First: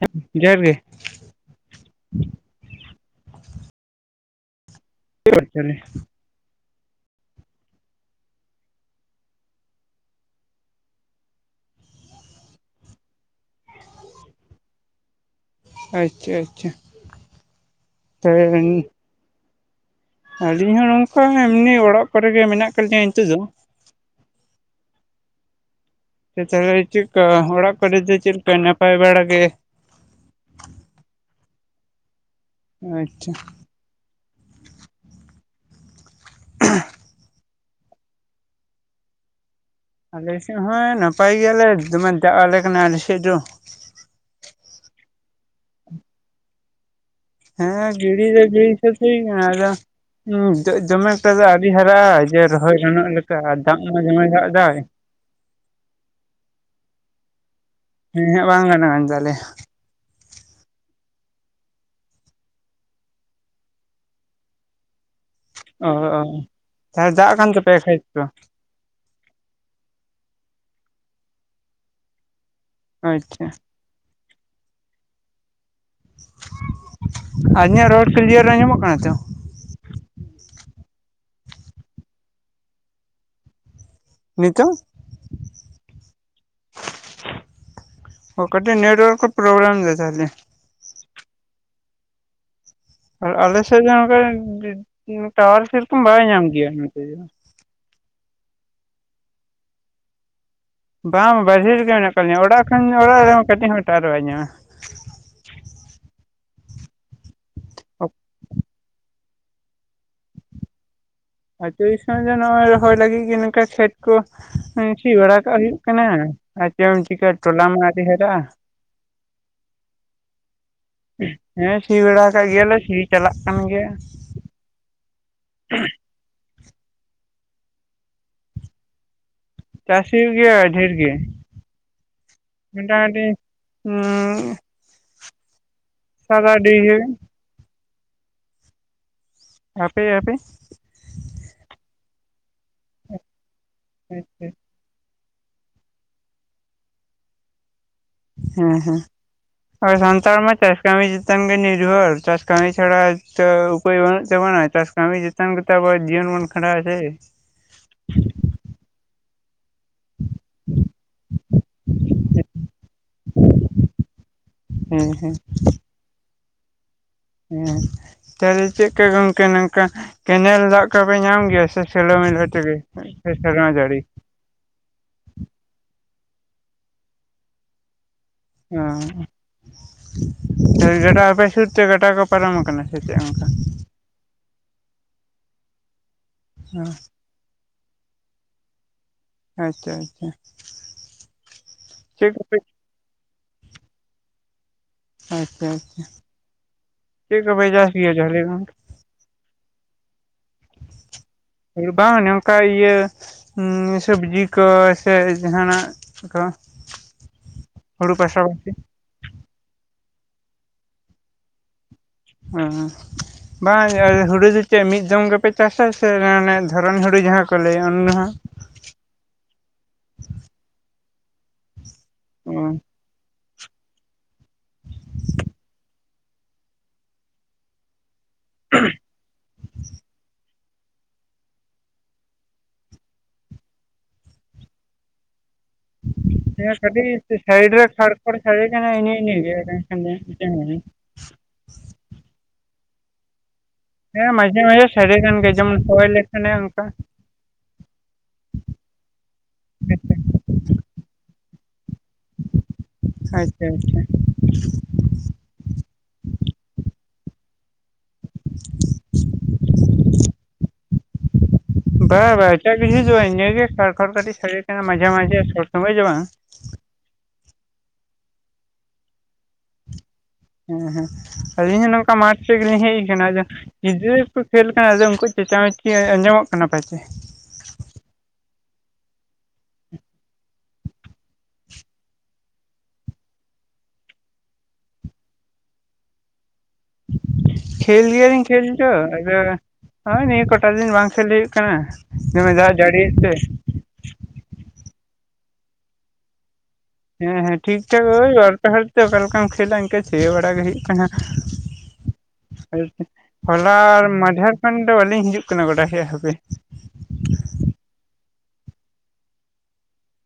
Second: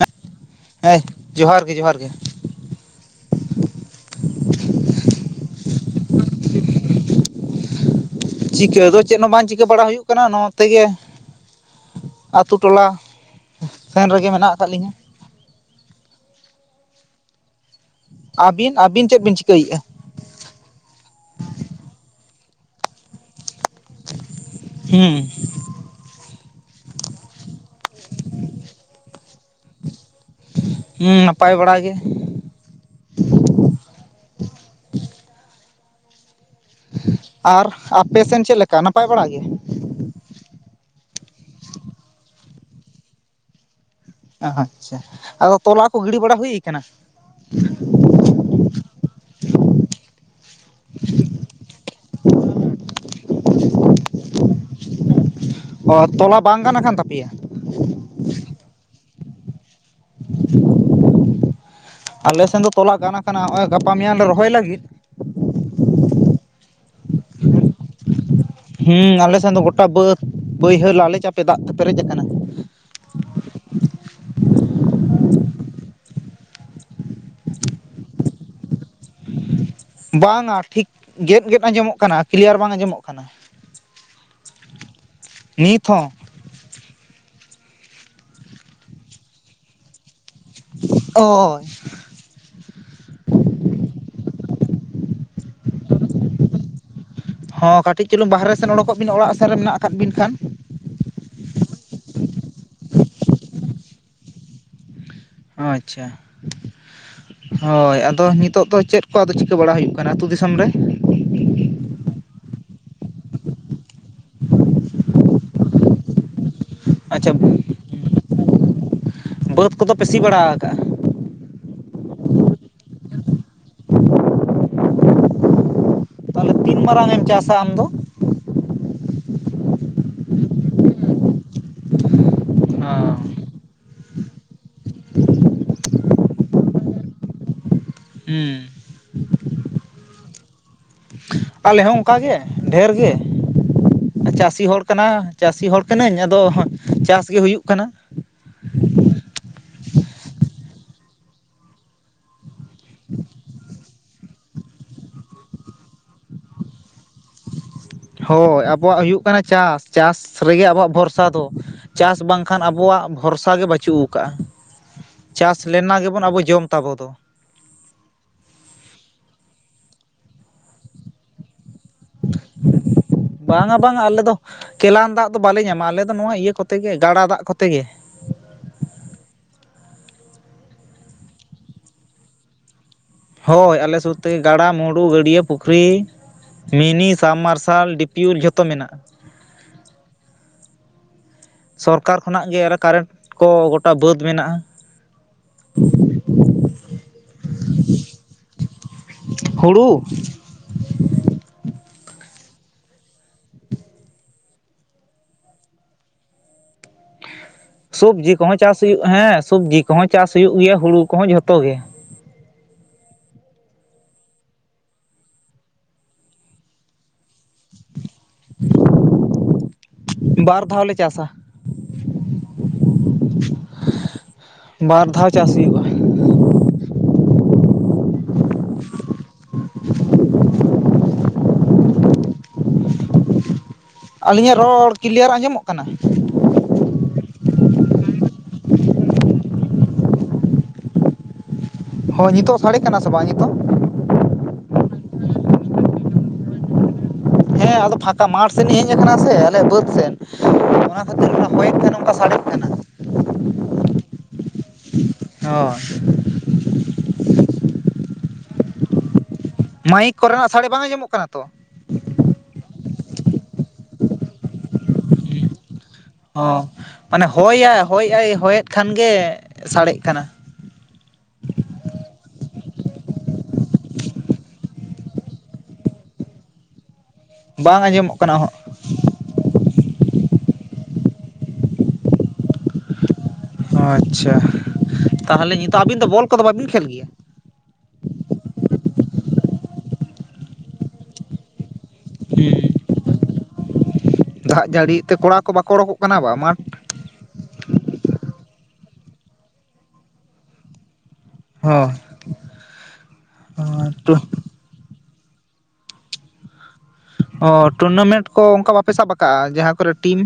ᱦᱮᱸ [inaudible] ᱡᱚᱦᱟᱨ ᱜᱮ᱾ ᱦᱮᱸ ᱡᱚᱦᱟᱨ ᱜᱮ ᱡᱚᱦᱟᱨ ᱜᱮ ᱾ [unintelligible] ᱪᱤᱠᱟᱹ ᱫᱚ ᱪᱮᱫ ᱦᱚᱸ ᱵᱟᱝ ᱪᱤᱠᱟᱹ ᱵᱟᱲᱟ ᱦᱩᱭᱩᱜ ᱠᱟᱱᱟ ᱱᱚᱛᱮ ᱜᱮ᱾ ᱟᱛᱩ ᱴᱚᱞᱟ ᱥᱮᱱ ᱨᱮᱜᱮ ᱢᱮᱱᱟᱜ ᱠᱟᱜ‌ ᱞᱤᱧᱟ ᱾ ᱟᱪ-ᱪᱷᱟ ᱟᱪ-ᱪᱷᱟ ᱾ ᱟᱹᱵᱤᱱ ᱟᱹᱵᱤᱱ ᱪᱮᱫ ᱵᱤᱱ ᱪᱤᱠᱟᱹᱭᱮᱜᱼᱟ? ᱟᱹᱞᱤᱧ ᱦᱚᱸ ᱱᱚᱝᱠᱟ ᱮᱢᱱᱤ ᱚᱲᱟᱜ ᱠᱚᱨᱮᱜ ᱜᱮ ᱢᱮᱱᱟᱜ ᱠᱟᱜ ᱞᱤᱧᱟᱸ ᱱᱤᱛᱚᱜ ᱫᱚ ᱾ ᱦᱩᱸ᱾ ᱛᱟᱦᱚᱞᱮ ᱪᱮᱜ ᱠᱟ ᱚᱲᱟᱜ ᱠᱚᱨᱮ ᱫᱚ ᱪᱮᱫ ᱠᱟ? ᱱᱟᱯᱟᱭ ᱵᱟᱲᱟ ᱜᱮ᱾ ᱦᱩᱸ ᱱᱟᱯᱟᱭ ᱵᱟᱲᱟ ᱜᱮ ᱾ ᱟᱪᱪᱷᱟ ᱾ ᱟᱨ ᱟᱯᱮ ᱥᱮᱱ ᱪᱮᱫ ᱞᱮᱠᱟ? ᱱᱟᱯᱟᱭ ᱵᱟᱲᱟ ᱜᱮ ᱾ ᱟᱞᱮ ᱥᱮᱫ ᱦᱚᱸ ᱱᱟᱯᱟᱭ ᱜᱮᱭᱟᱞᱮ, ᱫᱚᱢᱮ ᱫᱟᱜ ᱟᱞᱮ ᱠᱟᱱᱟ ᱟᱞᱮ ᱥᱮᱫ ᱫᱚ ᱾ ᱟᱪ-ᱪᱷᱟ ᱟᱫᱚ ᱛᱚᱞᱟ ᱠᱚ ᱜᱤᱲᱤ ᱵᱟᱲᱟ ᱦᱩᱭ ᱠᱟᱱᱟ ᱦᱮᱸ ᱜᱤᱲᱤ ᱫᱚ ᱜᱤᱲᱤ ᱥᱟᱹᱛ ᱦᱩᱭ ᱠᱟᱱᱟ, ᱟᱫᱚ ᱡᱚᱜ ᱡᱚᱢᱮ ᱩᱛᱟᱹᱨ ᱫᱚ ᱟᱹᱰᱤ ᱦᱟᱨᱟᱜᱼᱟ ᱡᱮ ᱨᱚᱦᱚᱭ ᱜᱟᱱᱚᱜ‌ ᱞᱮᱠᱟ ᱫᱟᱜ ᱢᱟ ᱫᱚᱢᱮ ᱫᱟᱜ ᱫᱟᱭ ᱾ ᱚ ᱛᱚᱞᱟ ᱵᱟᱝ ᱜᱟᱱ ᱟᱠᱟᱱ ᱛᱟᱯᱮᱭᱟ ᱾ ᱮᱦᱮᱸᱜ ᱵᱟᱝ ᱜᱟᱱ ᱠᱟᱱ ᱛᱟᱞᱮᱭᱟ᱾ ᱟᱞᱮ ᱥᱮᱱ ᱫᱚ ᱛᱚᱞᱟ ᱜᱟᱱ ᱠᱟᱱᱟ ᱦᱚᱸᱜᱼᱚᱭ ᱜᱟᱯᱟ ᱢᱮᱭᱟᱝ ᱞᱮ ᱨᱚᱦᱚᱭ ᱞᱟᱜᱤᱫ᱾ ᱚᱼᱚ ᱛᱟᱦᱞᱮ ᱫᱟᱜ ᱠᱟᱱ ᱛᱟᱯᱮᱭᱟ ᱠᱷᱮᱛ ᱠᱚ? ᱦᱩᱸ ᱟᱞᱮ ᱥᱮᱱ ᱫᱚ ᱜᱚᱴᱟ ᱵᱟᱹᱫᱽ ᱵᱟᱹᱭᱦᱟᱹᱲ ᱞᱟᱞᱮ ᱪᱟᱯᱮ ᱫᱟᱜ ᱛᱮ ᱯᱮᱨᱮᱡ ᱟᱠᱟᱱᱟ᱾ ᱟᱪᱪᱷᱟ᱾ ᱟᱨ ᱤᱧᱟᱹᱜ ᱨᱚᱲ ᱠᱞᱤᱭᱟᱨ ᱟᱸᱡᱚᱢᱚᱜ ᱠᱟᱱᱟ ᱛᱚ? ᱵᱟᱝᱼᱟ ᱴᱷᱤᱠ ᱜᱮᱫ ᱜᱮᱫ ᱟᱸᱡᱚᱢᱚᱜ ᱠᱟᱱᱟ ᱠᱞᱤᱭᱟᱨ ᱵᱟᱝ ᱟᱸᱡᱚᱢᱚᱜ ᱠᱟᱱᱟ᱾ ᱱᱤᱛᱚᱜ ᱱᱤᱛ ᱦᱚᱸ, ᱚ ᱠᱟᱴᱤᱜ ᱱᱮᱴᱣᱟᱨᱠ ᱠᱚ ᱯᱨᱚᱵᱞᱮᱢ ᱫᱟᱭ ᱛᱟᱦᱚᱞᱮ ᱾ ᱚᱻ ᱾ ᱟᱞᱮ ᱥᱮᱫ ᱫᱚ ᱱᱚᱝᱠᱟ ᱴᱟᱣᱟᱨ ᱥᱮᱨᱚᱠᱚᱢ ᱵᱟᱭ ᱧᱟᱢ ᱜᱮᱭᱟ ᱱᱚᱛᱮ ᱫᱚ ᱾ ᱦᱚᱸ ᱠᱟᱹᱴᱤᱡ ᱪᱩᱞᱩᱝ ᱵᱟᱦᱨᱮ ᱥᱮᱱ ᱚᱰᱩᱠᱚᱜ ᱵᱤᱱ ᱚᱲᱟᱜ ᱥᱮᱫ ᱨᱮ ᱢᱮᱱᱟᱜ ᱟᱠᱟᱫ ᱵᱤᱱ ᱠᱷᱟᱱ ᱾ ᱵᱟᱝ ᱵᱟᱹᱦᱤᱨ ᱨᱮᱜᱮ ᱢᱮᱱᱟᱜ ᱠᱟᱫ ᱞᱤᱧᱟᱹ ᱚᱲᱟᱜ ᱠᱷᱚᱱ ᱚᱲᱟᱜ ᱨᱮᱦᱚᱸ ᱠᱟᱹᱴᱤᱡ ᱦᱚᱸ ᱴᱟᱣᱟᱨ ᱵᱟᱭ ᱧᱟᱢᱟ᱾ ᱚ ᱟᱪᱪᱷᱟ ᱦᱳᱭ ᱟᱫᱚ ᱱᱤᱛᱚᱜ ᱫᱚ ᱪᱮᱫ ᱠᱚ ᱪᱤᱠᱟᱹ ᱵᱟᱲᱟ ᱦᱩᱭᱩᱜ ᱠᱟᱱᱟ ᱟᱛᱩ ᱫᱤᱥᱚᱢ ᱨᱮ? ᱟᱛᱩ ᱫᱤᱥᱚᱢ ᱫᱚ ᱱᱚᱜᱼᱚᱭ ᱨᱚᱦᱚᱭ ᱞᱟᱹᱜᱤᱫ ᱜᱮ ᱱᱚᱝᱠᱟ ᱠᱷᱮᱛ ᱠᱚ ᱥᱤ ᱵᱟᱲᱟ ᱠᱟᱜ ᱦᱩᱭᱩᱜ ᱠᱟᱱᱟ᱾ ᱟᱪ ᱪᱮᱫ ᱮᱢ ᱪᱤᱠᱟᱹ ᱟᱪᱪᱷᱟ ᱛᱚᱞᱟ ᱢᱟ ᱟᱣᱨᱤ ᱦᱟᱨᱟᱜᱼᱟ ᱾ ᱵᱟᱹᱫᱽ ᱠᱚᱫᱚ ᱯᱮ ᱥᱤ ᱵᱟᱲᱟ ᱠᱟᱜᱼᱟ? ᱦᱮᱸ ᱥᱤ ᱵᱟᱲᱟ ᱠᱟᱜ ᱜᱮᱭᱟᱞᱮ ᱥᱤ ᱪᱟᱞᱟᱜ ᱠᱟᱱ ᱜᱮᱭᱟ ᱾ [unintelligible] ᱛᱟᱦᱚᱞᱮ ᱛᱤᱱ ᱢᱟᱨᱟᱝ ᱮᱢ ᱪᱟᱥᱟ ᱟᱢᱫᱚ? ᱪᱟᱥ ᱦᱩᱭᱩᱜ ᱜᱮᱭᱟ ᱰᱷᱮᱨ ᱜᱤ‌ ᱢᱚᱴᱟ ᱢᱩᱴᱤ ᱩᱸ ᱥᱟᱜᱟᱰᱤ ᱜᱮ᱾ ᱩᱸᱻ ᱾ ᱟᱯᱮ ᱟᱯᱮ? ᱟᱞᱮ ᱦᱚᱸ ᱚᱱᱠᱟᱜᱮ ᱰᱷᱮᱨ ᱜᱮ ᱦᱮᱸ ᱪᱟᱥᱤ ᱦᱚᱲ ᱠᱟᱱᱟ ᱪᱟᱥᱤ ᱦᱚᱲ ᱠᱟᱹᱱᱟᱹᱧ ᱟᱫᱚ ᱪᱟᱥᱜᱮ ᱦᱩᱭᱩᱜ ᱠᱟᱱᱟ ᱾ ᱦᱮᱸ ᱦᱮᱸ ᱾ ᱟᱨ ᱥᱟᱱᱛᱟᱲ ᱢᱟ ᱪᱟᱥ ᱠᱟᱢᱤ ᱪᱮᱛᱟᱱ ᱜᱮ ᱱᱤᱨᱵᱷᱚᱨ ᱪᱟᱥ ᱠᱟᱹᱢᱤ ᱪᱷᱟᱲᱟ ᱛᱚ ᱩᱯᱟᱹᱭ ᱵᱟᱹᱱᱩᱜ ᱛᱟᱵᱚᱱᱟ ᱾ ᱪᱟᱥ ᱠᱟᱹᱢᱤ ᱪᱮᱛᱟᱱ ᱜᱮᱛᱚ ᱟᱵᱚᱣᱟᱜ ᱡᱤᱭᱚᱱ ᱵᱚᱱ ᱠᱷᱟᱸᱰᱟᱣ ᱤᱫᱤ ᱦᱳᱭ, ᱟᱵᱚᱣᱟᱜ ᱦᱩᱭᱩᱜ ᱠᱟᱱᱟ ᱪᱟᱥ᱾ ᱪᱟᱥ ᱨᱮᱜᱮ ᱟᱵᱚᱣᱟᱜ ᱵᱷᱚᱨᱥᱟ ᱫᱚ, ᱪᱟᱥ ᱵᱟᱝᱠᱷᱟᱱ ᱟᱵᱚᱣᱟᱜ ᱵᱷᱚᱨᱥᱟ ᱜᱮ ᱵᱟᱪᱩᱜ ᱟᱠᱟᱜᱼᱟ᱾ ᱦᱩᱸ ᱦᱩᱸ ᱪᱟᱥ ᱞᱮᱱ ᱟᱱᱟ ᱜᱮᱵᱚᱱ ᱟᱵᱚ ᱡᱚᱢ ᱛᱟᱵᱚ ᱫᱚ᱾ ᱦᱮᱸ ᱛᱟᱦᱞᱮ ᱪᱮᱫ ᱞᱮᱠᱟ ᱜᱚᱝᱠᱮ ᱱᱚᱝᱠᱟ ᱠᱮᱱᱮᱞ ᱫᱟᱜ ᱠᱚᱯᱮ ᱧᱟᱢ ᱜᱮᱭᱟ ᱥᱮ ᱥᱮᱞᱚ [unintelligible] ᱥᱮ ᱥᱮᱨᱢᱟ ᱵᱟᱝᱟ ᱡᱟᱹᱲᱤ᱾ ᱵᱟᱝᱟ ᱟᱞᱮ ᱫᱚ ᱠᱮᱞᱟᱱ ᱫᱟᱜ ᱫᱚ ᱵᱟᱞᱮ ᱧᱟᱢᱟ, ᱟᱞᱮ ᱫᱚ ᱱᱚᱣᱟ ᱤᱭᱟᱹ ᱠᱚᱛᱮ ᱜᱮ ᱜᱟᱰᱟ ᱫᱟᱜ ᱠᱚᱛᱮ ᱜᱮ᱾ ᱚ [unintelligible] ᱜᱟᱰᱟ ᱟᱯᱮ ᱥᱩᱨᱛᱮ ᱜᱟᱰᱟ ᱠᱚ ᱯᱟᱨᱚᱢ ᱟᱠᱟᱱᱟ ᱥᱮ ᱪᱮᱫ ᱦᱚᱸ ᱦᱳᱭ ᱟᱞᱮ ᱥᱩᱨᱛᱮ ᱜᱟᱰᱟ, ᱢᱩᱸᱰᱩ, ᱜᱟᱹᱰᱭᱟᱹ ᱯᱩᱠᱷᱨᱤ, ᱟᱪᱪᱷᱟ ᱢᱤᱱᱤ ᱥᱟᱵᱽ ᱢᱟᱨᱥᱟᱞ ᱰᱤᱯᱤᱭᱩᱨ ᱡᱷᱚᱛᱚ ᱢᱮᱱᱟᱜᱼᱟ᱾ ᱟᱪᱪᱷᱟ ᱟᱪᱪᱷᱟ ᱥᱚᱨᱠᱟᱨ ᱠᱷᱚᱱᱟᱜ ᱜᱮ [unintelligible] ᱠᱟᱨᱮᱱᱴ ᱠᱚ ᱜᱚᱴᱟ ᱵᱟᱹᱫᱽ ᱢᱮᱱᱟᱜᱼᱟ᱾ ᱟᱪᱪᱷᱟ ᱟᱪᱪᱷᱟ ᱪᱮᱫ ᱠᱚᱯᱮ ᱪᱟᱥ ᱜᱮᱭᱟ? [unintelligible] ᱦᱩᱲᱩ ᱵᱟᱝ ᱚᱱᱮ ᱚᱝᱠᱟ ᱤᱭᱟᱹ ᱥᱚᱵᱡᱤ ᱠᱚ ᱥᱮ ᱡᱟᱦᱟᱸᱱᱟᱜ ᱠᱚ ᱦᱩᱲᱩ ᱥᱩᱵᱽᱡᱤ ᱠᱚᱦᱚᱸ ᱯᱟᱥᱟᱯᱟᱥᱤ ᱪᱟᱥ ᱦᱩᱭᱩᱜᱼᱟ, ᱦᱮᱸ ᱥᱩᱵᱽᱡᱤ ᱠᱚᱦᱚᱸ ᱪᱟᱥ ᱦᱩᱭᱩᱜ ᱜᱮᱭᱟ, ᱦᱩᱲᱩ ᱠᱚᱦᱚᱸ ᱡᱷᱚᱛᱚ ᱜᱮ ᱦᱚᱸ ᱵᱟᱝ ᱦᱩᱲᱩ ᱫᱚ ᱪᱮᱫ ᱢᱤᱫ ᱫᱚᱢ ᱜᱮᱯᱮ ᱪᱟᱥᱟ ᱥᱮ ᱫᱷᱚᱨᱚᱱ ᱦᱩᱲᱩ ᱡᱟᱦᱟᱸ ᱠᱚ ᱞᱟᱹᱭᱟ ᱚᱱᱟ ᱦᱚᱸ ᱵᱟᱨ ᱫᱷᱟᱣ ᱞᱮ ᱪᱟᱥᱟ᱾ [unintelligible] ᱵᱟᱨ ᱫᱷᱟᱣ ᱪᱟᱥ ᱦᱩᱭᱩᱜᱼᱟ᱾ [unintelligible] ᱟᱹᱞᱤᱧᱟᱜ ᱨᱚᱲ ᱠᱞᱤᱭᱟᱨ ᱟᱸᱡᱚᱢᱚᱜ ᱠᱟᱱᱟ? ᱚ ᱠᱟᱹᱴᱤᱡ ᱥᱟᱭᱤᱰ ᱨᱮ ᱠᱷᱟᱲ ᱠᱷᱚᱲ ᱥᱟᱹᱰᱮ ᱠᱟᱱᱟ ᱤᱱᱟᱹ ᱤᱱᱟᱹ ᱜᱮ [unintelligible] ᱦᱚ ᱱᱤᱛᱚᱜ ᱥᱟᱲᱮ ᱠᱟᱱᱟ ᱥᱮ ᱵᱟᱝ ᱱᱤᱛᱳᱜ? ᱦᱮᱸ ᱢᱟᱡᱷᱮ ᱢᱟᱡᱷᱮ ᱥᱟᱲᱮ ᱠᱟᱱ ᱜᱮᱭᱟ ᱡᱮᱢᱚᱱ ᱦᱚᱭ ᱞᱮᱠᱷᱟᱱᱮ ᱚᱱᱠᱟ᱾ ᱦᱮᱸ ᱟᱫᱚ ᱯᱷᱟᱸᱠᱟ ᱢᱟᱴᱷ ᱥᱮᱱ ᱤᱧ ᱦᱮᱡ ᱟᱠᱟᱱᱟ ᱥᱮ ᱟᱞᱮᱭᱟᱜ ᱵᱟᱹᱫᱽ ᱥᱮᱱ ᱦᱚᱭᱮᱫ ᱛᱮ ᱱᱚᱝᱠᱟ ᱥᱟᱰᱮᱫ ᱠᱟᱱᱟ᱾ ᱟᱪᱪᱷᱟ ᱟᱪᱪᱷᱟ᱾ ᱦᱳᱭ ᱢᱟᱭᱤᱠ ᱠᱚᱨᱮᱱᱟᱜ ᱥᱟᱹᱲᱮ ᱵᱟᱝ ᱟᱸᱡᱚᱢᱚᱜ ᱠᱟᱱᱟ ᱛᱚ ᱵᱟ ᱵᱟᱝ ᱮᱴᱟᱜ ᱠᱤᱪᱷᱩ ᱫᱚ ᱵᱟᱝ ᱤᱱᱟᱹᱜᱮ ᱠᱷᱲᱠᱷᱲ ᱠᱟᱹᱴᱤᱡ ᱥᱟᱰᱮ ᱠᱟᱱᱟ ᱢᱟᱡᱷᱮ ᱢᱟᱡᱷᱮ ᱥᱚᱵ ᱥᱚᱢᱚᱭ ᱫᱚ ᱵᱟᱝ ᱚ ᱢᱟᱱᱮ, ᱦᱚᱭᱟᱭ ᱦᱚᱭᱟᱭ ᱦᱚᱭᱮᱫ ᱠᱷᱟᱱ ᱜᱮ ᱥᱟᱲᱮᱜ ᱠᱟᱱᱟ᱾ ᱦᱮᱸ ᱦᱮᱸ ᱟᱞᱤᱧ ᱦᱚᱸ ᱱᱚᱝᱠᱟ ᱢᱟᱴᱷ ᱥᱮᱫ ᱜᱮᱞᱤᱧ ᱦᱮᱡ ᱟᱠᱟᱱᱟ [unintelligible] ᱜᱤᱫᱽᱨᱟᱹ ᱠᱚ ᱠᱷᱮᱹᱞ ᱠᱟᱱᱟ ᱟᱫᱚ ᱩᱱᱠᱩ ᱪᱮᱪᱟᱢᱮᱪᱤ ᱟᱸᱡᱚᱢᱚᱜ ᱠᱟᱱᱟ ᱯᱟᱪᱮ ᱵᱟᱝ ᱟᱸᱡᱚᱢᱚᱜ ᱠᱟᱱᱟ ᱚᱦᱚᱸᱜ [inaudible] ᱟᱪᱪᱷᱟ ᱛᱟᱦᱚᱞᱮ ᱱᱤᱛᱚᱜ ᱟᱹᱵᱤᱱ ᱫᱚ ᱵᱚᱞ ᱠᱚᱫᱚ ᱵᱟᱵᱤᱱ ᱠᱷᱮᱞ ᱜᱮᱭᱟ? ᱠᱷᱮᱞ ᱜᱮᱭᱟᱞᱤᱧ ᱠᱷᱮᱞ ᱫᱚ ᱟᱫᱚ ᱱᱚᱜ-ᱚᱭ ᱱᱤᱭᱟᱹ ᱠᱚᱴᱟ ᱫᱤᱱ ᱵᱟᱝ ᱠᱷᱮᱞ ᱦᱩᱭᱩᱜ ᱠᱟᱱᱟ᱾ ᱫᱚᱢᱮ ᱦᱩᱸ ᱫᱟᱜ ᱡᱟᱲᱤᱭᱮᱫ ᱛᱮ ᱫᱟᱜ ᱡᱟᱹᱲᱤᱭᱮᱫ ᱛᱮ ᱠᱚᱲᱟ ᱠᱚ ᱵᱟᱠᱚ ᱩᱰᱳᱠᱚᱜ ᱠᱟᱱᱟ ᱵᱟᱝ ᱢᱟ ᱢᱟᱴᱷ᱾ ᱦᱮᱸ ᱦᱮᱸ ᱴᱷᱤᱠ ᱴᱷᱟᱠ ᱳᱭ ᱵᱟᱨᱯᱮ ᱦᱚᱲ ᱛᱮ ᱚᱠᱟ ᱞᱮᱠᱟᱢ ᱠᱷᱮᱞᱟ ᱤᱱᱠᱟᱹ ᱛᱷᱤᱭᱟ ᱵᱟᱲᱟ ᱜᱮ ᱦᱩᱭᱩᱜ ᱠᱟᱱᱟ᱾ ᱦᱚᱞᱟ ᱦᱚᱸ ᱟᱨ ᱢᱟᱱᱫᱷᱮᱨ ᱢᱮᱱ ᱫᱚ ᱵᱟᱹᱞᱤᱧ ᱦᱤᱡᱩᱜ ᱠᱟᱱᱟ ᱜᱚᱰᱟ ᱥᱮᱡ ᱦᱟᱯᱮ ᱚ ᱴᱩᱨᱱᱟᱢᱮᱱᱴ ᱠᱚ ᱚᱱᱠᱟ ᱵᱟᱯᱮ ᱥᱟᱵ ᱠᱟᱜᱼᱟ ᱡᱟᱦᱟᱸ ᱠᱚᱨᱮ ᱴᱤᱢ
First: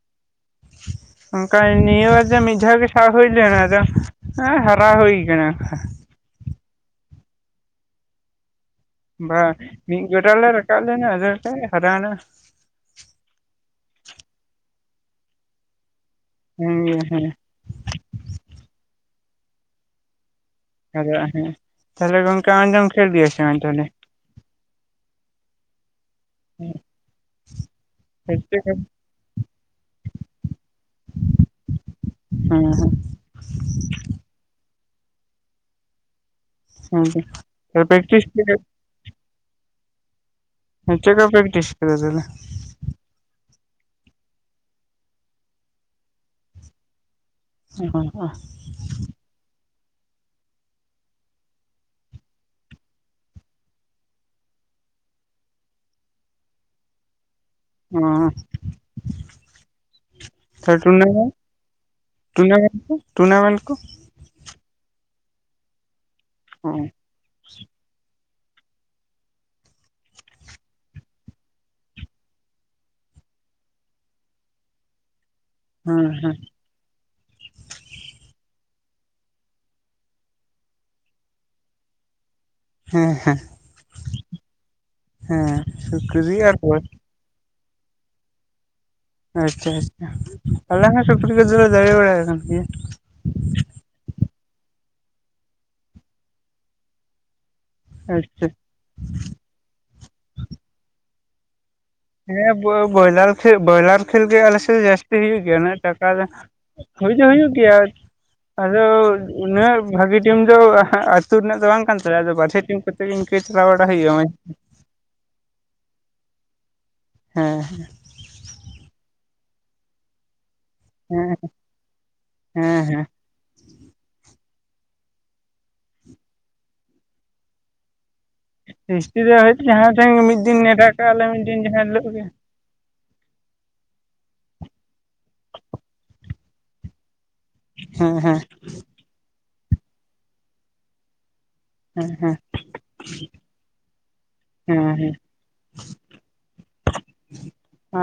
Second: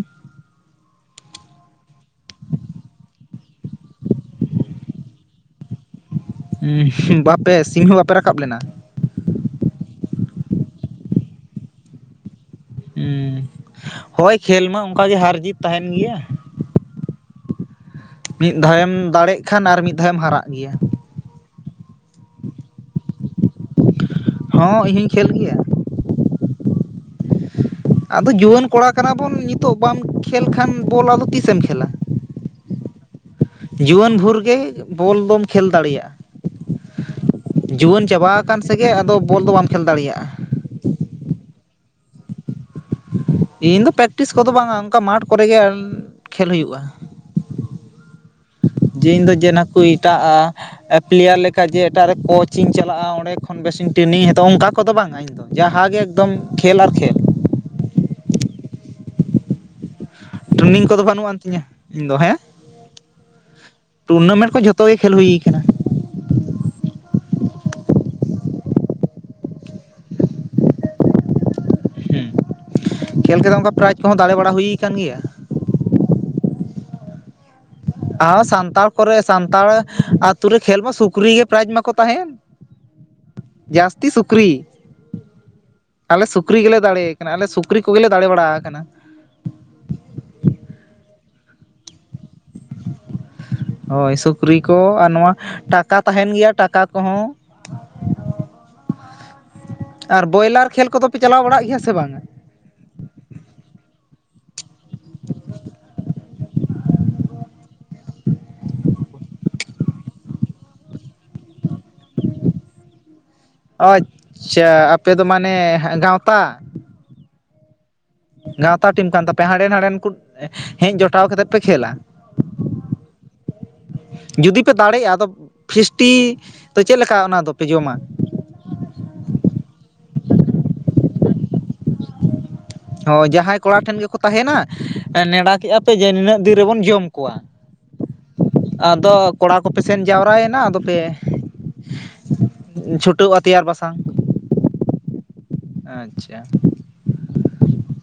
ᱚᱱᱠᱟ ᱱᱤᱭᱟᱹᱵᱟᱨ ᱫᱚ ᱢᱤᱫᱷᱟᱣ ᱜᱮ ᱥᱟᱵ ᱦᱩᱭ ᱞᱮᱱ ᱟᱫᱚ ᱮᱸ ᱦᱟᱨᱟᱣ ᱦᱩᱭ ᱠᱟᱱᱟ ᱩ ᱦᱩ ᱵᱟᱯᱮ ᱥᱤᱢ ᱦᱚᱸ ᱵᱟᱯᱮ ᱨᱟᱠᱟᱵ ᱞᱮᱱᱟ ᱵᱟᱝ ᱢᱤᱫ ᱜᱚᱰᱟ ᱞᱮ ᱨᱟᱠᱟᱵ ᱞᱮᱱᱟ ᱟᱫᱚ ᱮᱱᱛᱮᱜ ᱞᱮ ᱦᱟᱨᱟᱣᱱᱟ ᱩᱸ ᱦᱚᱭ ᱠᱷᱮᱞ ᱢᱟ ᱚᱱᱠᱟᱜᱮ ᱦᱟᱨ ᱡᱤᱛ ᱛᱟᱦᱮᱱ ᱜᱮᱭᱟ ᱩ ᱦᱩ ᱢᱤᱫ ᱫᱷᱟᱣᱮᱢ ᱫᱟᱲᱮᱜ ᱠᱷᱟᱱ ᱟᱨ ᱢᱤᱫ ᱫᱷᱟᱣᱮᱢ ᱦᱟᱨᱟᱜ ᱜᱮᱭᱟ ᱟᱵᱚᱣᱟᱜ ᱦᱮᱸ ᱛᱟᱦᱚᱞᱮ ᱜᱚᱝᱠᱮ ᱟᱸᱡᱚᱢ ᱠᱮᱫ ᱜᱮᱭᱟ ᱥᱮ ᱵᱟᱝ ᱛᱟᱦᱚᱞᱮ ᱦᱚᱸ ᱤᱧ ᱦᱚᱸᱧ ᱠᱷᱮᱞ ᱜᱮᱭᱟ ᱦᱮᱸ [inaudible] ᱟᱫᱚ ᱡᱩᱣᱟᱹᱱ ᱠᱚᱲᱟ ᱠᱟᱱᱟ ᱵᱚᱱ ᱱᱤᱛᱚᱜ ᱵᱟᱢ ᱠᱷᱮᱞ ᱠᱷᱟᱱ ᱵᱚᱞ ᱟᱫᱚ ᱛᱤᱥᱮᱢ ᱠᱷᱮᱞᱟ᱾ ᱦᱩᱸ ᱦᱩ ᱡᱩᱣᱟᱹᱱ ᱵᱷᱳᱨᱜᱮ ᱵᱚᱞ ᱫᱚᱢ ᱠᱷᱮᱞ ᱫᱟᱲᱮᱭᱟᱜᱼᱟ ᱦᱮᱸ ᱡᱩᱣᱟᱹᱱ ᱯᱨᱮᱠᱴᱤᱥ ᱠᱮᱫᱟ ᱪᱟᱵᱟᱠᱟᱱ ᱥᱮᱜᱮ ᱟᱫᱚ ᱵᱚᱞ ᱫᱚ ᱵᱟᱢ ᱠᱷᱮᱹᱞ ᱫᱟᱲᱮᱭᱟᱜᱼᱟ ᱦᱩ ᱪᱮᱠᱟ ᱯᱨᱠᱴᱤᱥ [unintelligible] ᱤᱧ ᱫᱚ ᱯᱮᱠᱴᱤᱥ ᱠᱚᱫᱚ ᱵᱟᱝᱼᱟ ᱚᱱᱠᱟ ᱢᱟᱴᱷ ᱠᱚᱨᱮᱜᱮ ᱠᱷᱮᱞ ᱦᱩᱭᱩᱜᱼᱟ [unintelligible] ᱡᱮ ᱤᱧ ᱫᱚ ᱡᱮ ᱱᱟᱠᱩ ᱮᱴᱟᱜᱼᱟ ᱮ ᱯᱞᱮᱭᱟᱨ ᱞᱮᱠᱟ ᱡᱮ ᱮᱴᱟᱜ ᱨᱮ ᱠᱳᱪᱤᱧ ᱪᱟᱞᱟᱜᱼᱟ ᱚᱸᱰᱮ ᱠᱷᱚᱱ ᱵᱮᱥᱤᱧ ᱴᱨᱮᱱᱤᱝ ᱦᱟᱛᱟᱣᱟ ᱚᱱᱠᱟ ᱠᱚᱫᱚ ᱵᱟᱝ ᱟ ᱤᱧ ᱡᱟᱦᱟᱸᱜᱮ ᱮᱠᱫᱚᱢ ᱠᱷᱮᱞ ᱟᱨ ᱠᱷᱮᱞ ᱦᱮᱸ ᱛᱚ ᱴᱨᱮᱱᱤᱝ ᱠᱚᱫᱚ ᱵᱟᱹᱱᱩᱜ ᱴᱩᱨᱱᱟᱢᱴ ᱟᱱ ᱛᱤᱧᱟᱹ ᱤᱧ ᱫᱚ ᱦᱮᱸ ᱴᱩᱨᱱᱟᱢᱮᱱᱴ ᱠᱚ ᱴᱩᱨᱱᱟᱢᱮᱱᱴ ᱠᱚ ᱴᱩᱨᱱᱟᱢᱮᱱᱴ ᱠᱚ ᱡᱷᱚᱛᱚ ᱜᱮ ᱠᱷᱮᱞ ᱦᱩᱭ ᱠᱟᱱᱟ ᱦᱮᱸ ᱦᱩᱸ ᱠᱷᱮᱞ ᱠᱟᱛᱮ ᱚᱱᱠᱟ ᱯᱨᱟᱭᱤᱡ ᱠᱚᱦᱚᱸ ᱫᱟᱲᱮ ᱵᱟᱲᱟ ᱦᱩᱭ ᱠᱟᱱ ᱜᱮᱭᱟ ᱦᱩᱸ ᱦᱩᱸ ᱟᱨ ᱥᱟᱱᱛᱟᱲ ᱠᱚᱨᱮ ᱥᱟᱱᱛᱟᱲ ᱟᱛᱩ ᱨᱮ ᱠᱷᱮᱞ ᱢᱟ ᱥᱩᱠᱨᱤ ᱜᱮ ᱯᱨᱟᱭᱤᱡᱽ ᱢᱟᱠᱚ ᱛᱟᱦᱮᱱ ᱡᱟᱹᱥᱛᱤ ᱥᱩᱠᱨᱤ ᱟᱞᱮ ᱥᱩᱠᱨᱤ ᱜᱮᱞᱮ ᱫᱟᱲᱮ ᱟᱞᱮ ᱥᱩᱠᱨᱤ ᱠᱚᱜᱮᱞᱮ ᱫᱟᱲᱮ ᱵᱟᱲᱟ ᱠᱟᱱᱟ ᱟᱪᱷᱟ ᱟᱪᱷᱟ ᱟᱞᱮ ᱦᱚᱸ ᱥᱩᱠᱨᱤ ᱠᱚᱫᱚ ᱞᱮ ᱫᱟᱲᱮ ᱵᱟᱲᱟ ᱟᱠᱟᱱ ᱜᱮᱭᱟ [inaudible] ᱦᱳᱭ ᱥᱩᱠᱨᱤ ᱠᱚ ᱟᱨ ᱱᱚᱣᱟ ᱴᱟᱠᱟ ᱛᱟᱦᱮᱱ ᱜᱮᱭᱟ ᱴᱟᱠᱟ ᱠᱚᱦᱚᱸ ᱟᱪᱪᱷᱟ ᱟᱨ ᱵᱚᱭᱞᱟᱨ ᱠᱷᱮᱞ ᱠᱚᱫᱚᱯᱮ ᱪᱟᱞᱟᱣ ᱵᱟᱲᱟᱜ ᱜᱮᱭᱟ ᱥᱮ ᱵᱟᱝ ᱦᱮᱸ ᱵᱚ ᱵᱚᱭᱞᱟᱨ ᱠᱷᱮᱞ ᱵᱚᱭᱞᱟᱨ ᱠᱷᱮᱞ ᱜᱮ ᱟᱞᱮᱥᱮᱫ ᱫᱚ ᱡᱟᱹᱥᱛᱤ ᱦᱩᱭᱩᱜ ᱜᱮᱭᱟ ᱩᱱᱟᱹᱜ ᱴᱟᱠᱟ ᱫᱚ ᱦᱩᱭ ᱫᱚ ᱦᱩᱭᱩᱜ ᱜᱮᱭᱟ ᱟᱫᱚ ᱩᱱᱟᱹᱜ ᱵᱷᱟᱹᱜᱤ ᱴᱤᱢ ᱫᱚ ᱟᱹᱛᱩ ᱨᱮᱱᱟᱜ ᱫᱚ ᱵᱟᱝ ᱠᱟᱱ ᱛᱟᱞᱮᱭᱟ ᱟᱫᱚ ᱵᱟᱦᱨᱮ ᱴᱤᱢ ᱠᱚ ᱤᱱᱠᱟ. ᱪᱟᱞᱟᱣ ᱵᱟᱲᱟ ᱦᱩᱭᱩᱜᱼᱟ ᱢᱮᱱ ᱟᱯᱮᱫᱚ ᱢᱟᱱᱮ ᱜᱟᱣᱛᱟ ᱦᱮᱸ ᱦᱮᱸ ᱜᱟᱶᱛᱟ ᱴᱤᱢ ᱠᱟᱱ ᱛᱟᱯᱮᱭᱟ ᱦᱟᱸᱰᱮᱱ ᱱᱟᱸᱰᱮᱱ ᱠᱚ ᱦᱮᱡ ᱡᱚᱴᱟᱣ ᱦᱮᱸ ᱠᱟᱛᱮᱜ ᱯᱮ ᱠᱷᱮᱞᱟ ᱦᱮᱸ ᱦᱮᱸ ᱡᱩᱫᱤ ᱯᱮ ᱫᱟᱲᱮᱜᱼᱟ ᱟᱫᱚ ᱯᱷᱤᱥᱴᱤ ᱫᱚ ᱪᱮᱫᱞᱮᱠᱟ ᱚᱱᱟ ᱫᱚᱯᱮ ᱡᱚᱢᱟ ᱯᱷᱤᱥᱥᱴᱤ ᱫᱚ ᱡᱟᱦᱟᱸ ᱴᱷᱮᱱ ᱢᱤᱫ ᱫᱤᱱ ᱱᱮᱰᱟ ᱠᱟᱜᱼᱟᱞᱮ ᱢᱤᱫ ᱫᱤᱱ ᱡᱟᱦᱟᱸ ᱦᱤᱞᱳᱜ ᱜᱮ ᱦᱚᱭ ᱡᱟᱦᱟᱸᱭ ᱠᱚᱲᱟ ᱴᱷᱮᱱ ᱜᱮᱠᱚ ᱛᱟᱦᱮᱱᱟ ᱮᱸ ᱱᱮᱸᱰᱟ ᱠᱮᱜᱼᱟ ᱯᱮ ᱡᱮ ᱱᱤᱱᱟᱹᱜ ᱫᱤᱱ ᱨᱮᱵᱚᱱ ᱡᱚᱢ ᱠᱚᱣᱟ᱾ ᱦᱮᱸ ᱦᱮᱸ ᱟᱫᱚ ᱠᱚᱲᱟ ᱠᱚᱯᱮ ᱥᱮᱱ ᱡᱟᱣᱨᱟᱭᱮᱱᱟ ᱟᱫᱚ ᱯᱮᱼᱼ ᱦᱮᱸ ᱦᱮᱸ [inaudible] ᱦᱮᱸ ᱦᱮᱸ ᱟᱪᱷᱟ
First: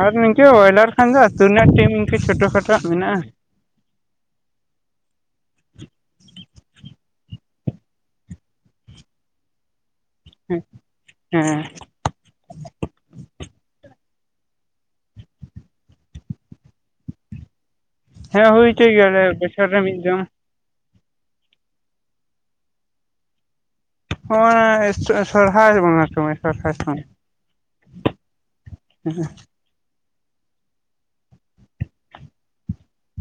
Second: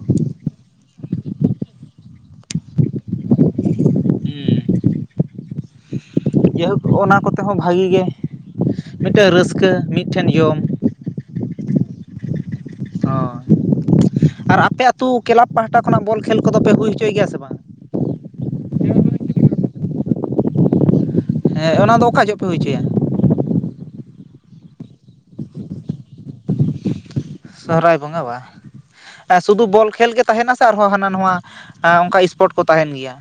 ᱟᱨ ᱱᱤᱝᱠᱟᱹ ᱵᱚᱭᱞᱟᱨ ᱠᱷᱟᱱ ᱫᱚ ᱟᱹᱛᱩ ᱨᱮᱱᱟᱜ ᱴᱤᱢ ᱯᱦᱤᱥ ᱠᱷᱟᱴᱚ ᱠᱷᱟᱴᱚ ᱢᱮᱱᱟᱜᱼᱟ᱾ ᱡᱮ ᱦᱚᱸ ᱚᱱᱟ ᱠᱚᱛᱮ ᱦᱚᱸ ᱵᱷᱟᱹᱜᱤ ᱜᱮ ᱢᱤᱫᱴᱮᱡ ᱨᱟᱹᱥᱠᱟᱹ ᱢᱤᱫᱴᱷᱮᱱ ᱡᱚᱢ᱾ ᱦᱮᱸ ᱦᱚᱸ ᱟᱨ ᱟᱯᱮ ᱟᱹᱛᱩ ᱠᱮᱞᱟᱵᱽ ᱯᱟᱦᱴᱟ ᱠᱷᱚᱱᱟᱜ ᱵᱚᱞ ᱠᱷᱮᱞ ᱠᱚᱫᱚᱯᱮ ᱦᱩᱭ ᱦᱚᱪᱚᱭ ᱜᱮᱭᱟ ᱥᱮ ᱵᱟᱝ? ᱦᱮᱸ ᱦᱩᱭ ᱚᱪᱚᱭ ᱜᱮᱭᱟᱞᱮ ᱵᱚᱪᱷᱚᱨ ᱨᱮ ᱢᱤᱫ ᱫᱚᱢ᱾ ᱦᱮᱸ ᱚᱱᱟ ᱫᱚ ᱚᱠᱟ ᱡᱚᱜ ᱯᱮ ᱦᱩᱭ ᱚᱪᱚᱭᱟ? ᱱᱚᱶᱟ ᱥᱚᱨᱦᱟᱭ ᱵᱚᱸᱜᱟ ᱥᱚᱢᱚᱭ [unintelligible] ᱥᱚᱦᱨᱟᱭ ᱵᱚᱸᱜᱟ ᱵᱟ ᱮᱸ ᱥᱩᱫᱩ ᱵᱚᱞ ᱠᱷᱮᱞ ᱜᱮᱼᱼ ᱛᱟᱦᱮᱱᱟ ᱥᱮ ᱟᱨᱦᱚᱸ ᱦᱟᱱᱟ ᱱᱟᱶᱟ ᱮᱸ ᱚᱱᱠᱟ ᱮᱥᱯᱚᱴ ᱠᱚ ᱛᱟᱦᱮᱱ ᱜᱮᱭᱟ?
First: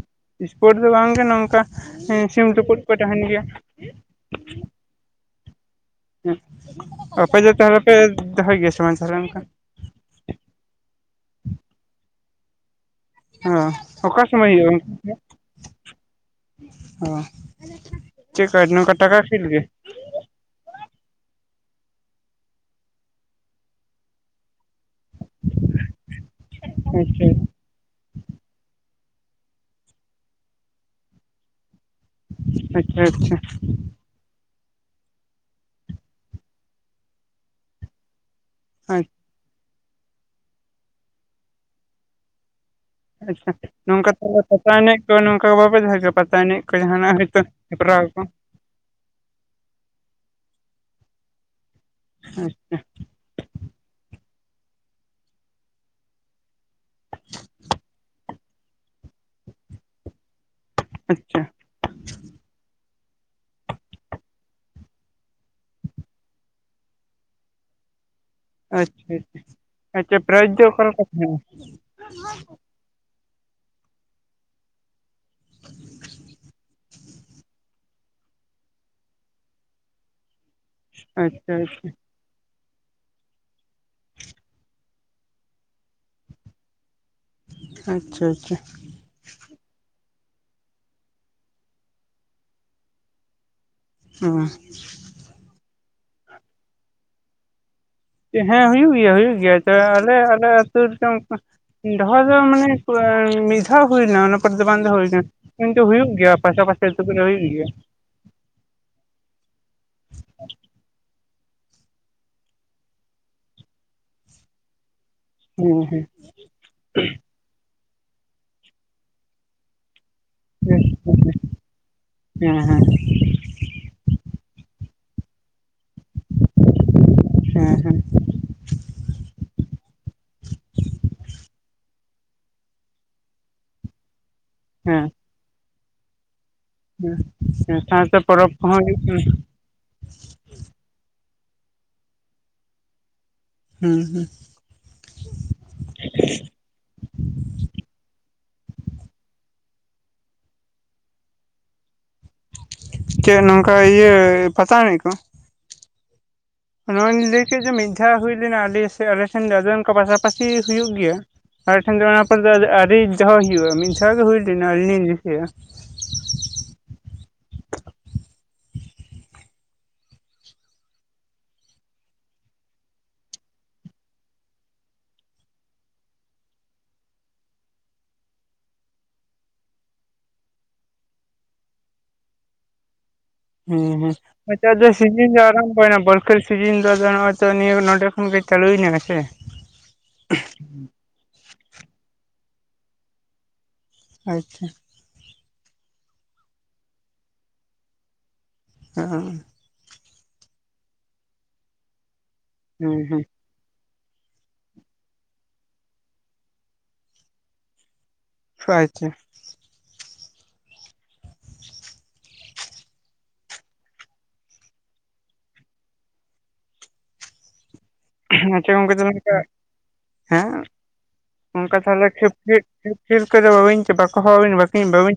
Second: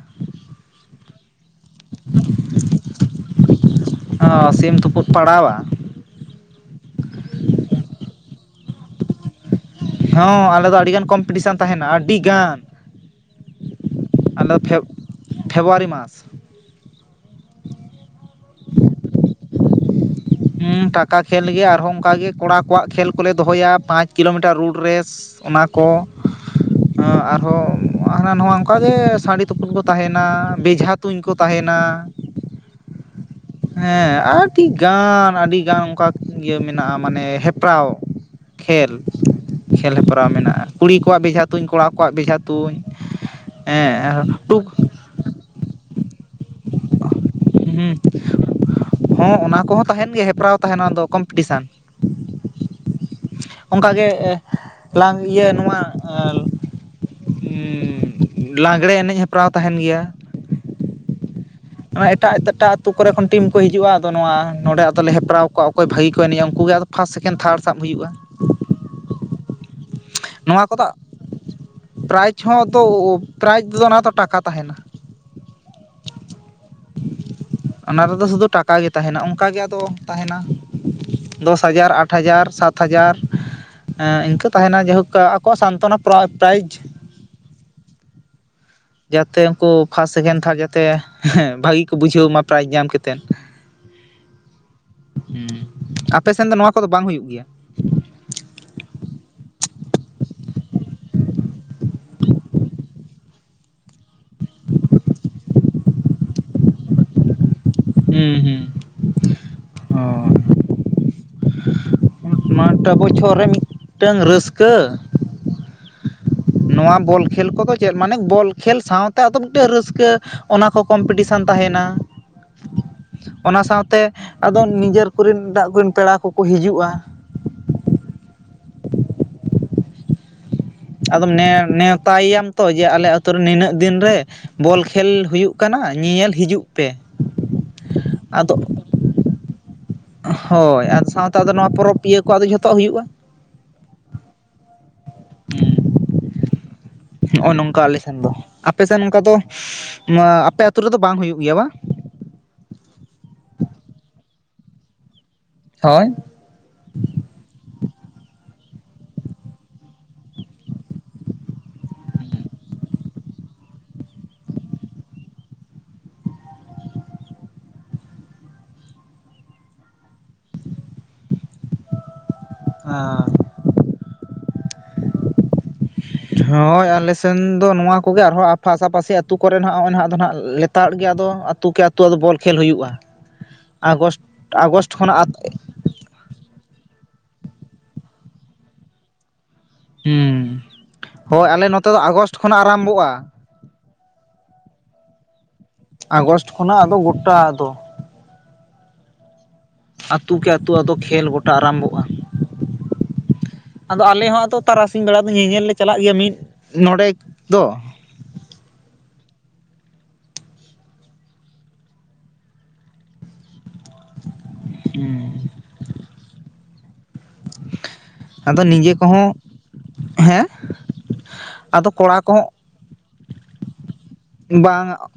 ᱤᱥᱯᱚᱴ ᱫᱚ ᱵᱟᱝᱜᱮ ᱱᱚᱝᱠᱟ ᱥᱤᱢ ᱛᱩᱯᱩᱫᱽ ᱠᱚ ᱛᱟᱦᱮᱱ ᱜᱮᱭᱟ᱾ ᱚ ᱥᱤᱢ ᱛᱩᱯᱩᱫ ᱯᱟᱲᱟᱣᱟ᱾ [unintelligible] ᱟᱯᱮ ᱫᱚ ᱛᱟᱦᱞᱮ ᱯᱮ ᱫᱚᱦᱚᱭ ᱜᱮᱭᱟ ᱥᱮ ᱵᱟᱝ ᱛᱟᱦᱞᱮ ᱚᱱᱠᱟ? ᱦᱚᱸ ᱟᱞᱮ ᱫᱚ ᱟᱹᱰᱤᱜᱟᱱ ᱠᱚᱢᱯᱤᱴᱤᱥᱟᱱ ᱛᱟᱦᱮᱱᱟ ᱟᱹᱰᱤᱜᱟᱱ᱾ ᱚ ᱚᱠᱟ ᱟᱞᱮ ᱥᱚᱢᱚᱭ ᱫᱚ ᱯᱷᱮᱵ ᱯᱷᱮᱵᱽᱨᱩᱣᱟᱨᱤ ᱢᱟᱥ᱾ ᱦᱚᱸ ᱪᱮᱫ ᱠᱚ ᱱᱚᱝᱠᱟ ᱴᱟᱠᱟ ᱠᱷᱮᱞ ᱜᱮ? ᱦᱩᱸ ᱴᱟᱠᱟ ᱠᱷᱮᱞ ᱜᱮ ᱟᱨᱦᱚᱸ ᱚᱱᱠᱟ ᱜᱮ ᱠᱚᱲᱟ ᱠᱚᱣᱟᱜ ᱠᱷᱮᱞ ᱠᱚᱞᱮ ᱫᱚᱦᱚᱭᱟ ᱯᱟᱸᱪ ᱠᱤᱞᱚᱢᱤᱴᱟᱨ ᱨᱩᱰ ᱨᱮᱥ᱾ ᱚᱱᱟᱠᱚ ᱟᱪᱪᱷᱟ ᱟᱨᱦᱚᱸᱼᱼ ᱦᱟᱱᱟ ᱱᱚᱶᱟ ᱚᱱᱠᱟ ᱜᱮ ᱥᱟᱺᱰᱤ ᱛᱩᱯᱩᱫ ᱠᱚ ᱛᱟᱦᱮᱱᱟ ᱵᱮᱡᱷᱟ ᱛᱩᱧ ᱠᱚ ᱛᱟᱦᱮᱱᱟ᱾ ᱟᱪᱷᱟ ᱟᱪᱷᱟ ᱦᱮᱸ ᱟᱹᱰᱤᱜᱟᱱ ᱟᱹᱰᱤᱜᱟᱱ ᱚᱱᱠᱟ ᱤᱭᱟᱹ ᱢᱮᱱᱟᱜᱼᱟ ᱢᱟᱱᱮ ᱦᱮᱯᱨᱟᱣ᱾ ᱠᱷᱮᱞ ᱟᱪᱪᱷᱟ ᱠᱷᱮᱞ ᱦᱮᱯᱨᱟᱣ ᱢᱮᱱᱟᱜᱼᱟ ᱠᱩᱲᱤ ᱠᱚᱣᱟᱜ ᱵᱮᱡᱷᱟ ᱛᱩᱧ ᱠᱚᱲᱟ ᱠᱚᱣᱟᱜ ᱵᱮᱡᱷᱟ ᱛᱩᱧ᱾ ᱟᱪᱷᱟ ᱱᱚᱝᱠᱟ ᱦᱮᱸ ᱯᱟᱛᱟ ᱴᱩᱠ ᱮᱱᱮᱡ ᱠᱚ ᱱᱚᱝᱠᱟ ᱵᱟᱯᱮ ᱫᱚᱦᱚᱭ ᱡᱮ ᱯᱟᱛᱟ ᱮᱱᱮᱡ ᱥᱮ ᱡᱟᱦᱟᱱᱟᱜ? ᱦᱚᱭᱛᱚᱼᱼ ᱦᱩᱸ ᱦᱮᱸ ᱚᱱᱟ ᱠᱚᱦᱚᱸ ᱛᱟᱦᱮᱱ ᱜᱮ ᱦᱮᱯᱨᱟᱣ ᱛᱟᱦᱮᱱᱟ ᱟᱫᱚ ᱠᱚᱢᱯᱤᱴᱤᱥᱟᱱ᱾ ᱟᱪᱷᱟ ᱚᱱᱠᱟᱜᱮ ᱞᱟᱝ ᱤᱭᱟᱹ ᱱᱚᱶᱟ ᱮᱸᱼᱼ ᱩᱸ ᱞᱟᱜᱽᱬᱮ ᱮᱱᱮᱡ ᱦᱮᱯᱨᱟᱣ ᱛᱟᱦᱮᱱ ᱜᱮᱭᱟ᱾ ᱟᱪᱷᱟ ᱱᱚᱶᱟ ᱮᱴᱟᱜ ᱮᱴᱟᱜ ᱛᱩᱩ ᱠᱚᱨᱮ ᱠᱷᱚᱱ ᱴᱤᱢ ᱠᱚ ᱦᱤᱡᱩᱜᱼᱟ ᱟᱫᱚ ᱱᱚᱶᱟ ᱱᱚᱸᱰᱮ ᱟᱫᱚᱞᱮ ᱦᱮᱯᱨᱟᱣ ᱠᱚᱣᱟ ᱚᱠᱚᱭ ᱵᱷᱟᱹᱜᱤ ᱠᱚ ᱮᱱᱮᱡᱼᱟ ᱩᱱᱠᱩ ᱜᱮ ᱟᱫᱚᱼᱼ ᱯᱷᱟᱥ ᱥᱮᱠᱮᱱᱰ ᱛᱷᱟᱲ ᱥᱟᱵ ᱦᱩᱭᱩᱜᱼᱟ᱾ ᱟᱪᱷᱟ ᱟᱪᱷᱟ, ᱟᱪᱷᱟ ᱯᱨᱟᱭᱤᱡᱽ ᱫᱚ ᱱᱚᱣᱟ ᱠᱚᱫᱚ ᱚᱠᱟᱞᱮᱠᱟ ᱛᱟᱦᱮᱱᱟ? ᱯᱨᱟᱭᱤᱡᱽ ᱦᱚᱸᱛᱚ ᱯᱨᱟᱭᱤᱡᱽ ᱫᱚ ᱚᱱᱟ ᱦᱚᱸ ᱛᱚ ᱴᱟᱠᱟ ᱛᱟᱦᱮᱱᱟ᱾ ᱚᱱᱟ ᱨᱮᱫᱚ ᱥᱩᱫᱩ ᱴᱟᱠᱟ ᱜᱮ ᱛᱟᱦᱮᱱᱟ ᱚᱝᱠᱟ ᱜᱤ ᱟᱫᱚ ᱛᱟᱦᱮᱱᱟ᱾ ᱟᱪᱪᱷᱟ ᱫᱚᱥ ᱟᱪᱪᱷᱟ ᱦᱟᱡᱟᱨ ᱟᱴᱼᱼ ᱟᱴ ᱦᱟᱡᱟᱨ ᱥᱟᱛ ᱦᱟᱡᱟᱨ ᱮᱸ ᱤᱱᱠᱟᱹ ᱛᱟᱦᱮᱱᱟ ᱡᱮᱦᱚᱸ ᱠᱟ ᱟᱠᱚᱣᱟᱜ ᱥᱟᱱᱛᱚᱱᱟ ᱯᱟ. ᱨᱟ ᱯᱨᱟᱭᱤᱡᱽ᱾ ᱟᱪᱷᱟ ᱟᱪᱷᱟ ᱡᱟᱛᱮ ᱩᱱᱠᱩ ᱯᱷᱟᱥᱴ ᱥᱮᱠᱮᱱᱰ ᱛᱷᱟᱨᱰ ᱡᱟᱛᱮ ᱦᱮᱸ ᱵᱷᱟᱹᱜᱤ ᱠᱚ ᱵᱩᱡᱷᱟᱹᱣ ᱢᱟ ᱯᱨᱟᱭᱤᱡᱽ ᱧᱟᱢ ᱠᱟᱛᱮᱱ᱾ [inaudible] ᱦᱩᱸ ᱦᱩᱸ ᱟᱯᱮᱥᱮᱱ ᱫᱚ ᱱᱚᱶᱟ ᱠᱚᱫᱚ ᱵᱟᱝ ᱦᱩᱭᱩᱜ ᱜᱮᱭᱟ? ᱪᱮ ᱦᱮᱸ ᱦᱩᱭᱩᱜ ᱜᱮᱭᱟ ᱦᱩᱭᱩᱜ ᱜᱮᱭᱟ ᱛᱚ ᱟᱞᱮ ᱟᱞᱮ ᱟᱹᱛᱩ ᱨᱮ ᱪᱚᱝᱼᱼ [unintelligible] ᱫᱚᱦᱚ ᱢᱟᱱᱮ ᱢᱤᱫ ᱫᱷᱟᱣ ᱦᱩᱭᱱᱟ [unintelligible] ᱚᱨ ᱫᱚ ᱵᱟᱝ ᱫᱚ ᱦᱩᱭᱱᱟ ᱠᱤᱱᱛᱩ ᱦᱩᱭᱩᱜ ᱜᱮᱭᱟ ᱯᱟᱥᱟ ᱯᱟᱥᱮ ᱟᱹᱛᱩ ᱠᱚᱨᱮ ᱦᱩᱭᱩᱜ ᱜᱮᱭᱟ᱾ ᱦᱮᱸ ᱦᱮᱸ ᱚ [inaudible] ᱱᱚᱣᱟ ᱴᱟᱜ ᱵᱚᱪᱷᱚᱨ ᱨᱮ ᱢᱤᱫᱴᱟᱹᱝ ᱨᱟᱹᱥᱠᱟᱹ ᱦᱮᱸ ᱦᱮᱸ ᱱᱚᱣᱟ ᱵᱚᱞ ᱠᱷᱮᱞ ᱠᱚᱫᱚ ᱪᱮᱫ ᱢᱟᱱᱮ ᱵᱚᱞ ᱠᱷᱮᱹᱞ ᱥᱟᱶᱛᱮ ᱟᱫᱚ ᱢᱤᱫᱴᱮᱱ ᱨᱟᱹᱥᱠᱟᱹ ᱚᱱᱟ ᱠᱚ ᱦᱮᱸ ᱠᱚᱢᱯᱤᱴᱤᱥᱮᱱ ᱛᱟᱦᱮᱱᱟ ᱦᱮᱸ ᱦᱮᱸ ᱦᱮᱸ ᱚᱱᱟ ᱥᱟᱶᱛᱮ ᱟᱫᱚ ᱱᱤᱡᱮᱨ ᱠᱚᱨᱮᱱ ᱮᱴᱟᱜ ᱠᱚᱨᱮᱱ ᱯᱮᱲᱟ ᱠᱚᱠᱚ ᱦᱤᱡᱩᱜᱼᱟ᱾ ᱦᱮ ᱦᱮᱸ ᱟᱫᱚᱢ ᱱᱮ ᱱᱮᱣᱛᱟᱭ ᱮᱭᱟᱢ ᱛᱚ ᱡᱮ ᱟᱞᱮ ᱟᱛᱳ ᱨᱮ ᱱᱤᱱᱟᱹᱜ ᱫᱤᱱ ᱨᱮ ᱵᱚᱞ ᱠᱷᱮᱞ ᱦᱩᱭᱩᱜ ᱠᱟᱱᱟ ᱧᱮᱧᱮᱞ ᱦᱤᱡᱩᱜ ᱯᱮ ᱦᱚᱸ ᱥᱟᱶ ᱥᱟᱶᱛᱮ ᱯᱚᱨᱚᱵᱽ ᱟᱫᱚ ᱠᱚᱦᱚᱸ ᱦᱩᱭᱩᱜ ᱠᱟᱱᱟ᱾ ᱦᱳᱭ ᱟᱨ ᱥᱟᱶᱛᱮ ᱟᱫᱚ ᱱᱚᱣᱟ ᱯᱚᱨᱚᱵᱽ ᱯᱤᱭᱟᱹ ᱠᱚ ᱟᱫᱚ ᱡᱷᱚᱛᱚᱣᱟᱜ ᱦᱩᱭᱩᱜᱼᱟ᱾ ᱦᱮᱸ ᱦᱮᱸ ᱱᱚᱜᱼᱚᱭ ᱱᱚᱝᱠᱟ ᱟᱞᱮ ᱥᱮᱱ ᱫᱚ, ᱟᱯᱮ ᱥᱮᱱ ᱚᱱᱠᱟ ᱫᱚ, ᱟᱯᱮ ᱟᱛᱳ ᱨᱮᱫᱚ ᱵᱟᱝ ᱦᱩᱭᱩᱜ ᱜᱮᱭᱟ ᱵᱟᱝ? ᱪᱮᱫ ᱱᱚᱝᱠᱟ ᱤᱭᱟᱹ ᱯᱟᱛᱟ ᱮᱱᱮᱡ ᱠᱚ᱾ ᱦᱳᱭ ᱱᱚᱣᱟᱧ ᱞᱟᱹᱭ ᱠᱮᱫ ᱡᱮ ᱢᱤᱫ ᱫᱷᱟᱣ ᱦᱩᱭ ᱞᱮᱱᱟ, ᱟᱞᱮ ᱥᱮ ᱟᱞᱮᱥᱮᱱ ᱫᱚ ᱟᱫᱚ ᱚᱱᱠᱟ ᱯᱟᱥᱟᱯᱟᱥᱤ ᱦᱩᱭᱩᱜ ᱜᱮᱭᱟ᱾ ᱟᱞᱮ ᱴᱷᱮᱱ ᱫᱚ ᱚᱱᱟ ᱯᱚᱨ ᱫᱚ ᱟᱹᱣᱨᱤ ᱫᱚᱦᱚ ᱦᱩᱭᱩᱜᱼᱟ, ᱢᱤᱫ ᱫᱷᱟᱣ ᱜᱮ ᱦᱩᱭ ᱞᱮᱱᱟ ᱟᱹᱨᱤ ᱞᱤᱧ ᱫᱤᱥᱟᱹᱭᱟ᱾ ᱦᱟᱸ ᱦᱳᱭ ᱟᱞᱮ ᱥᱮᱱ ᱫᱚ ᱱᱚᱣᱟ ᱠᱚᱜᱮ ᱟᱨᱦᱚᱸ ᱯᱟᱥᱟᱯᱟᱥᱤ ᱟᱹᱛᱩ ᱠᱚᱨᱮ ᱱᱚᱜᱼᱚᱭ ᱱᱟᱦᱟᱜ ᱟᱫᱚ ᱱᱟᱦᱟᱜ [unintelligible] ᱞᱮᱛᱟᱲ ᱜᱮ ᱟᱫᱚ ᱟᱹᱛᱩ ᱠᱮ ᱟᱹᱛᱳ ᱟᱫᱚ ᱵᱚᱞ ᱠᱷᱮᱞ ᱦᱩᱭᱩᱜᱼᱟ᱾ ᱦᱮᱸ ᱦᱮᱸ ᱟᱜᱚᱥᱴ ᱢᱮ ᱟᱜᱚᱥᱴ [unintelligible] ᱠᱷᱚᱱᱟᱜ ᱥᱤᱜᱤᱧ ᱧᱚᱜ ᱟᱨᱟᱢ ᱚᱱᱟ ᱵᱚᱞ ᱠᱷᱮᱞ ᱥᱤᱡᱤᱱ ᱫᱚ ᱟᱫᱚ ᱱᱚᱜᱼᱚᱭ ᱛᱚ ᱱᱤᱭᱟᱹ ᱱᱚᱰᱮ ᱠᱷᱚᱱ ᱜᱮ ᱪᱟᱹᱞᱩᱭ ᱮᱱᱟ ᱥᱮ ᱦᱩᱸ, ᱦᱳᱭ ᱟᱞᱮ ᱱᱚᱛᱮ ᱫᱚ ᱟᱜᱚᱥᱴ ᱠᱷᱚᱱᱟᱜ ᱟᱨᱟᱢᱵᱷᱚᱜᱼᱟ᱾ ᱟᱪᱪᱷᱟ ᱟᱜᱚᱥᱴ ᱠᱷᱚᱱᱟᱜ ᱟᱫᱚ ᱜᱚᱴᱟ ᱟᱫᱚ [unintelligible] ᱟᱹᱛᱩ ᱠᱮ ᱟᱹᱛᱩ ᱟᱫᱚ ᱠᱷᱮᱞ ᱜᱚᱴᱟ ᱟᱨᱟᱢᱵᱷᱚᱜᱼᱟ᱾ ᱦᱩᱸ ᱦᱩᱸ ᱟᱫᱚ ᱟᱞᱮ ᱦᱚᱸ ᱟᱫᱚ ᱛᱟᱨᱟᱥᱤᱧ ᱵᱮᱲᱟ ᱫᱚ ᱧᱮᱧᱮᱞ ᱞᱮ ᱪᱟᱞᱟᱜ ᱜᱮᱭᱟ ᱢᱤᱫ ᱱᱚᱰᱮᱠ ᱫᱚ ᱟᱪᱪᱷᱟ ᱦᱮᱸ ᱟᱫᱚ [unintelligible] ᱱᱤᱡᱮ ᱜᱚᱝᱠᱮ ᱛᱚᱵᱮ ᱠᱚᱦᱚᱸ ᱱᱚᱝᱠᱟ, ᱦᱮᱸ ᱚᱱᱠᱟ ᱟᱫᱚ ᱛᱟᱦᱚᱞᱮ ᱠᱚᱲᱟ ᱠᱚᱦᱚᱸ [unintelligible] ᱠᱚᱫᱚ ᱵᱟᱹᱵᱤᱱ ᱵᱟᱠᱚ [unintelligible] ᱵᱤᱱ ᱵᱟᱝ